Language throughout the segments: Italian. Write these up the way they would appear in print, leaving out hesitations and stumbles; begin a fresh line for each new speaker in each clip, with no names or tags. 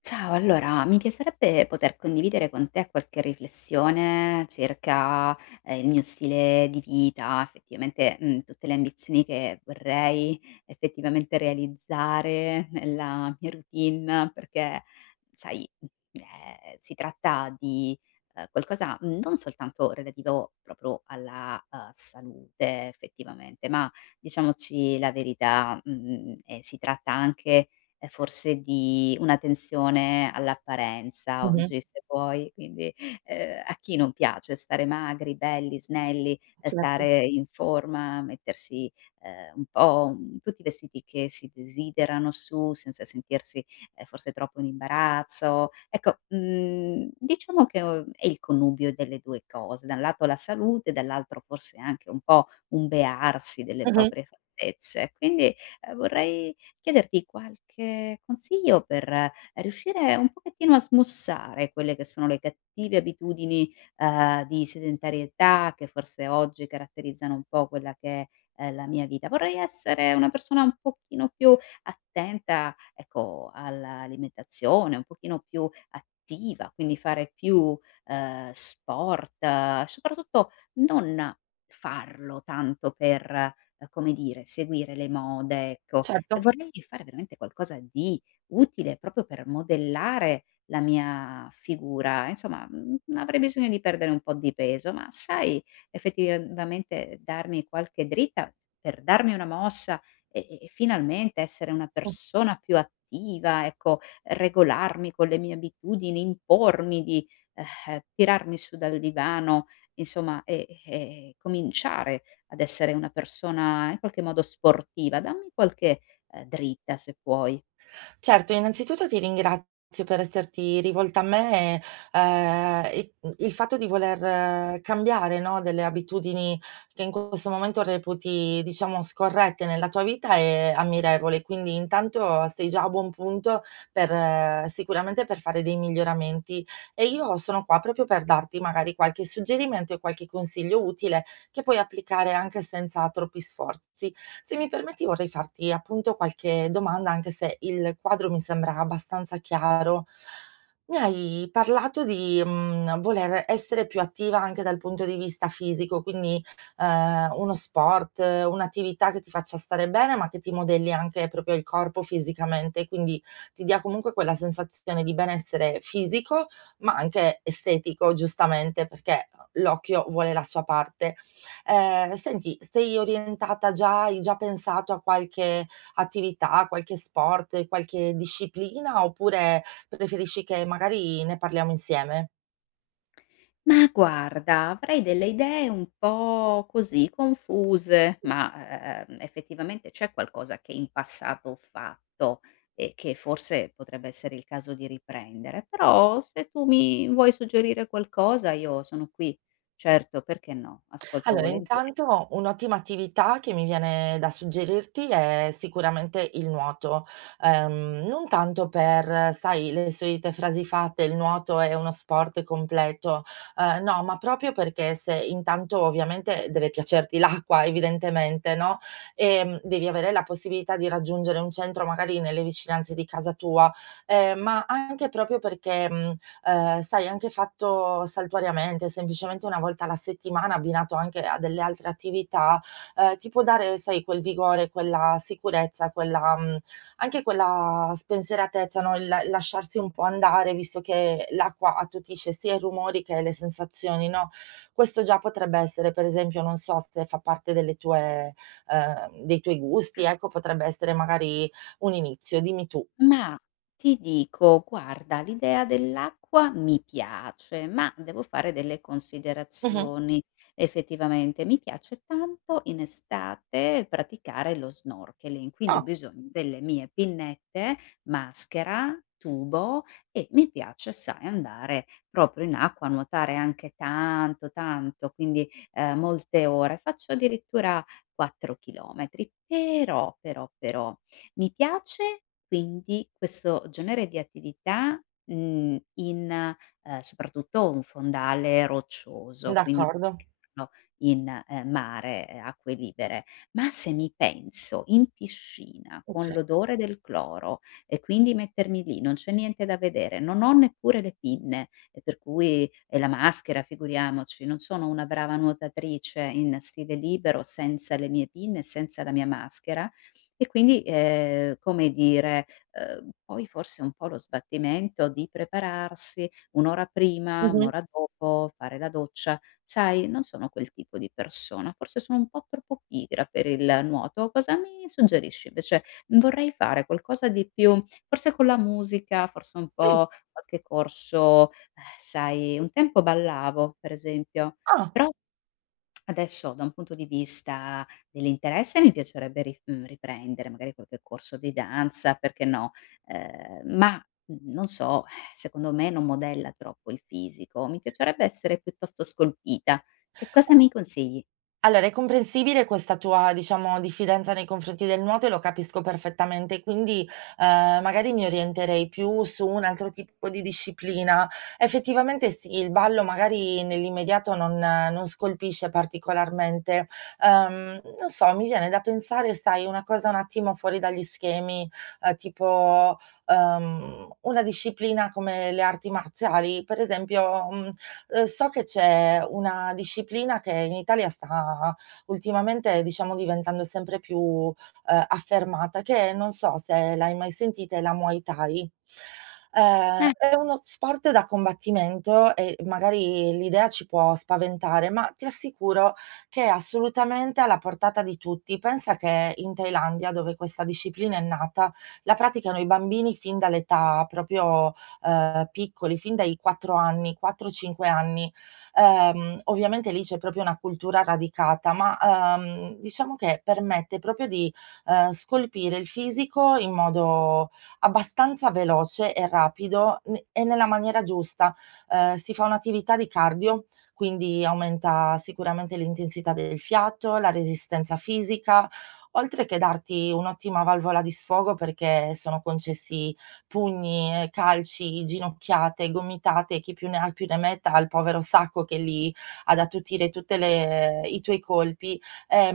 Ciao, allora mi piacerebbe poter condividere con te qualche riflessione circa, il mio stile di vita, effettivamente, tutte le ambizioni che vorrei effettivamente realizzare nella mia routine, perché sai, ehm, si tratta di, qualcosa non soltanto relativo proprio alla, salute effettivamente, ma diciamoci la verità, si tratta anche forse di una tensione all'apparenza
Mh-mh.
oggi, se vuoi, quindi, a chi non piace stare magri, belli, snelli,
Certo.
stare in forma, mettersi, un po', tutti i vestiti che si desiderano su, senza sentirsi, forse troppo in imbarazzo. Ecco, diciamo che, è il connubio delle 2 cose, da un lato la salute, dall'altro forse anche un po' un bearsi delle
Mh-mh.
proprie fattezze. Quindi, vorrei chiederti qualche consiglio per riuscire un pochettino a smussare quelle che sono le cattive abitudini, di sedentarietà che forse oggi caratterizzano un po' quella che è la mia vita. Vorrei essere una persona un pochino più attenta, ecco, all'alimentazione, un pochino più attiva, quindi fare più, sport, soprattutto non farlo tanto per, come dire, seguire le mode, ecco.
Certo.
Vorrei fare veramente qualcosa di utile proprio per modellare la mia figura, insomma, avrei bisogno di perdere un po' di peso, ma sai effettivamente darmi qualche dritta per darmi una mossa e finalmente essere una
Mh.
persona più attiva, ecco, regolarmi con le mie abitudini, impormi di, tirarmi su dal divano, insomma, e cominciare ad essere una persona in qualche modo sportiva. Dammi qualche dritta se puoi.
Certo, innanzitutto ti ringrazio per esserti rivolta a me, e il fatto di voler cambiare, no, delle abitudini che in questo momento reputi, diciamo, scorrette nella tua vita è ammirevole. Quindi intanto sei già a buon punto per sicuramente per fare dei miglioramenti. E io sono qua proprio per darti magari qualche suggerimento e qualche consiglio utile che puoi applicare anche senza troppi sforzi. Se mi permetti vorrei farti appunto qualche domanda, anche se il quadro mi sembra abbastanza chiaro. Mi hai parlato di, voler essere più attiva anche dal punto di vista fisico, quindi, uno sport, un'attività che ti faccia stare bene, ma che ti modelli anche proprio il corpo fisicamente, quindi ti dia comunque quella sensazione di benessere fisico, ma anche estetico giustamente, perché l'occhio vuole la sua parte. Senti, sei orientata già hai già pensato a qualche attività, qualche sport, qualche disciplina, oppure preferisci che magari ne parliamo insieme?
Ma guarda, avrei delle idee un po' così confuse, ma, effettivamente c'è qualcosa che in passato ho fatto e che forse potrebbe essere il caso di riprendere, però se tu mi vuoi suggerire qualcosa io sono qui. Certo, perché no, ascolto
Allora,
volentieri.
intanto un'ottima attività che mi viene da suggerirti è sicuramente il nuoto. Non tanto per, sai, le solite frasi fatte, il nuoto è uno sport completo, no, ma proprio perché se intanto ovviamente deve piacerti l'acqua evidentemente, no, devi avere la possibilità di raggiungere un centro magari nelle vicinanze di casa tua, ma anche proprio perché, sai anche fatto saltuariamente, semplicemente 1 volta alla settimana, abbinato anche a delle altre attività, ti può dare, sai, quel vigore, quella sicurezza, quella anche quella spensieratezza, no, il lasciarsi un po' andare, visto che l'acqua attutisce sia i rumori che le sensazioni, no, questo già potrebbe essere, per esempio, non so se fa parte delle tue dei tuoi gusti, ecco, potrebbe essere magari un inizio, dimmi tu.
Ma ti dico, guarda, l'idea dell'acqua mi piace, ma devo fare delle
Mh-mh.
considerazioni. Effettivamente mi piace tanto in estate praticare lo snorkeling, quindi ho
Ah,
bisogno delle mie pinnette, maschera, tubo e mi piace, sai, andare proprio in acqua, nuotare anche tanto, tanto, quindi molte ore. Faccio addirittura 4 chilometri, però, però, però mi piace quindi questo genere di attività, in, soprattutto un fondale roccioso, quindi
d'accordo.
proprio che vanno in, mare, acque libere. Ma se mi penso in piscina con
Okay.
l'odore del cloro e quindi mettermi lì, non c'è niente da vedere, non ho neppure le pinne, e per cui e la maschera figuriamoci, non sono una brava nuotatrice in stile libero senza le mie pinne e senza la mia maschera, e quindi, come dire, poi forse un po' lo sbattimento di prepararsi 1 ora prima, 1
Mh-mh.
ora dopo, fare la doccia. Sai, non sono quel tipo di persona, forse sono un po' troppo pigra per il nuoto. Cosa mi suggerisci invece? Vorrei fare qualcosa di più forse con la musica, forse un
Mh,
po' qualche corso, sai un tempo ballavo per esempio,
ah.
però adesso da un punto di vista dell'interesse mi piacerebbe riprendere magari qualche corso di danza, perché no, ehm, ma, non so, secondo me non modella troppo il fisico. Mi piacerebbe essere piuttosto scolpita. Che cosa mi consigli?
Allora è comprensibile questa tua, diciamo, diffidenza nei confronti del nuoto e lo capisco perfettamente, quindi, magari mi orienterei più su un altro tipo di disciplina. Effettivamente sì, il ballo magari nell'immediato non scolpisce particolarmente. Non so, mi viene da pensare, sai, una cosa un attimo fuori dagli schemi, tipo, una disciplina come le arti marziali. Per esempio, so che c'è una disciplina che in Italia sta ultimamente, diciamo, diventando sempre più, affermata, che non so se l'hai mai sentita, è la Muay Thai. È uno sport da combattimento e magari l'idea ci può spaventare, ma ti assicuro che è assolutamente alla portata di tutti. Pensa che in Thailandia, dove questa disciplina è nata, la praticano i bambini fin dall'età proprio piccoli, fin dai 4 anni, 4, 5 anni. Ovviamente lì c'è proprio una cultura radicata, ma, diciamo che permette proprio di, scolpire il fisico in modo abbastanza veloce e rapido ne e nella maniera giusta. Si fa un'attività di cardio, quindi aumenta sicuramente l'intensità del fiato, la resistenza fisica, oltre che darti un'ottima valvola di sfogo perché sono concessi pugni, calci, ginocchiate, gomitate, chi più ne ha più ne metta al povero sacco che lì ad attutire tutte le i tuoi colpi.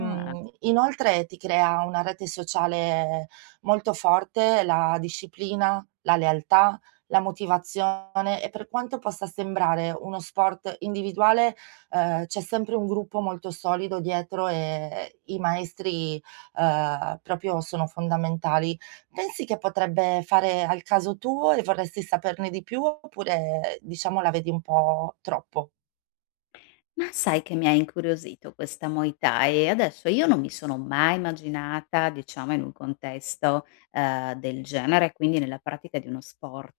Eh,
Inoltre ti crea una rete sociale molto forte la disciplina, la lealtà, la motivazione e per quanto possa sembrare uno sport individuale, c'è sempre un gruppo molto solido dietro e i maestri, proprio sono fondamentali. Pensi che potrebbe fare al caso tuo e vorresti saperne di più oppure, diciamo, la vedi un po' troppo?
Ma sai che mi ha incuriosito questa Muay Thai e adesso io non mi sono mai immaginata, diciamo, in un contesto, del genere, quindi nella pratica di uno sport,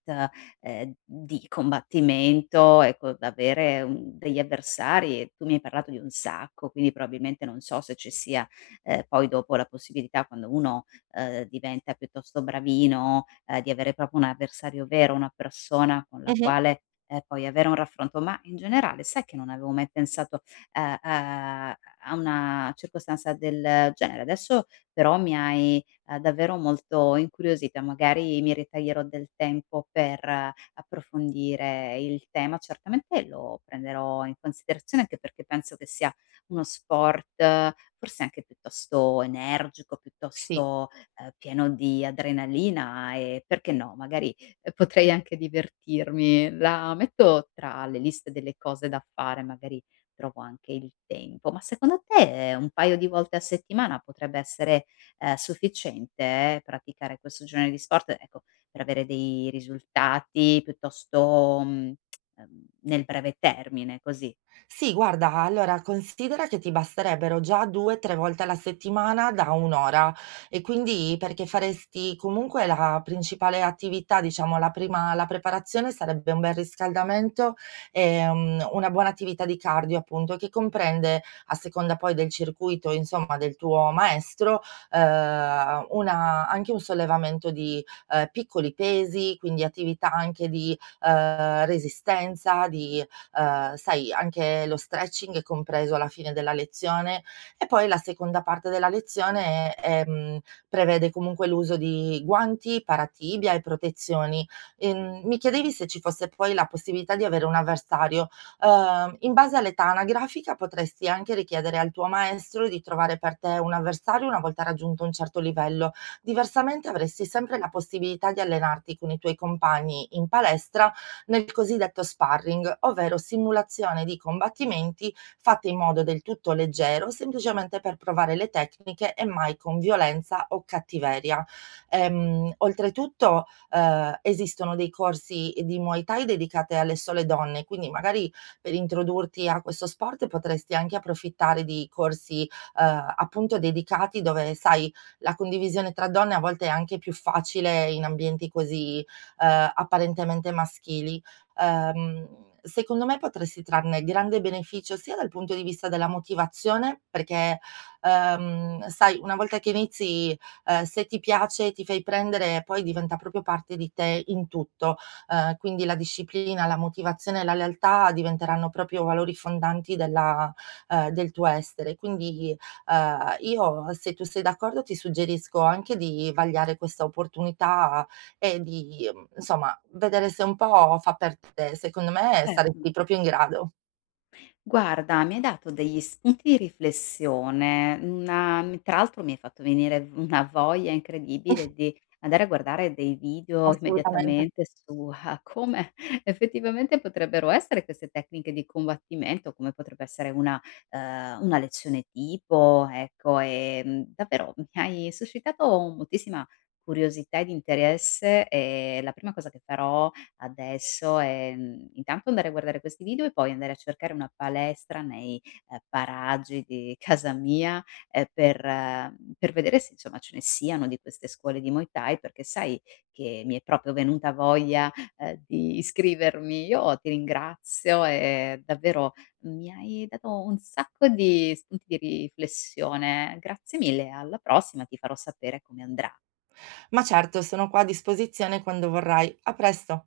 di combattimento, ecco, d'avere un degli avversari e tu mi hai parlato di un sacco, quindi probabilmente non so se ci sia, poi dopo la possibilità quando uno, diventa piuttosto bravino, di avere proprio un avversario vero, una persona con la
Mh-mh.
quale e poi avere un raffronto. Ma in generale sai che non avevo mai pensato a a a una circostanza del genere. Adesso però mi hai, davvero molto incuriosita, magari mi ritaglierò del tempo per approfondire il tema. Certamente lo prenderò in considerazione anche perché penso che sia uno sport forse anche piuttosto energico,
Sì.
piuttosto, pieno di adrenalina e perché no, magari potrei anche divertirmi. La metto tra le liste delle cose da fare, magari trovo anche il tempo. Ma secondo te un paio di volte a settimana potrebbe essere, sufficiente praticare questo genere di sport, ecco, per avere dei risultati piuttosto, nel breve termine, così?
Sì, guarda, allora considera che ti basterebbero già 2, 3 volte alla settimana da 1 ora e quindi perché faresti comunque la principale attività, diciamo la prima la preparazione sarebbe un bel riscaldamento, una buona attività di cardio appunto, che comprende, a seconda poi del circuito insomma del tuo maestro, una anche un sollevamento di, piccoli pesi, quindi attività anche di, resistenza, di, sai anche lo stretching è compreso alla fine della lezione e poi la seconda parte della lezione, prevede comunque l'uso di guanti, paratibia e protezioni. Mi chiedevi se ci fosse poi la possibilità di avere un avversario. In base all'età anagrafica potresti anche richiedere al tuo maestro di trovare per te un avversario una volta raggiunto un certo livello, diversamente avresti sempre la possibilità di allenarti con i tuoi compagni in palestra nel cosiddetto sparring, ovvero simulazione di combattimenti fatte in modo del tutto leggero, semplicemente per provare le tecniche e mai con violenza o cattiveria. Oltretutto, esistono dei corsi di Muay Thai dedicate alle sole donne, quindi magari per introdurti a questo sport potresti anche approfittare di corsi, appunto dedicati dove, sai, la condivisione tra donne a volte è anche più facile in ambienti così, apparentemente maschili. Ehm, Secondo me potresti trarne grande beneficio sia dal punto di vista della motivazione, perché, sai una volta che inizi, se ti piace, ti fai prendere, poi diventa proprio parte di te in tutto. Quindi la disciplina, la motivazione e la lealtà diventeranno proprio valori fondanti della del tuo essere. Quindi, io se tu sei d'accordo ti suggerisco anche di vagliare questa opportunità e di insomma, vedere se un po' fa per te. Secondo me
Certo.
saresti proprio in grado.
Guarda, mi hai dato degli spunti di riflessione, una mi tra l'altro mi hai fatto venire v una voglia incredibile di andare a guardare dei video
Assolutamente.
immediatamente su a come effettivamente potrebbero essere queste tecniche di combattimento, come potrebbe essere una lezione tipo, ecco, davvero mi hai suscitato moltissima curiosità ed interesse e la prima cosa che farò adesso, intanto andare a guardare questi video e poi andare a cercare una palestra nei, paraggi di casa mia, per vedere se insomma ce ne siano di queste scuole di Muay Thai, perché sai che mi è proprio venuta voglia, di iscrivermi. Io ti ringrazio e davvero mi hai dato un sacco di spunti di riflessione. Grazie mille, alla prossima ti farò sapere come andrà.
Ma certo, sono qua a disposizione quando vorrai. A presto.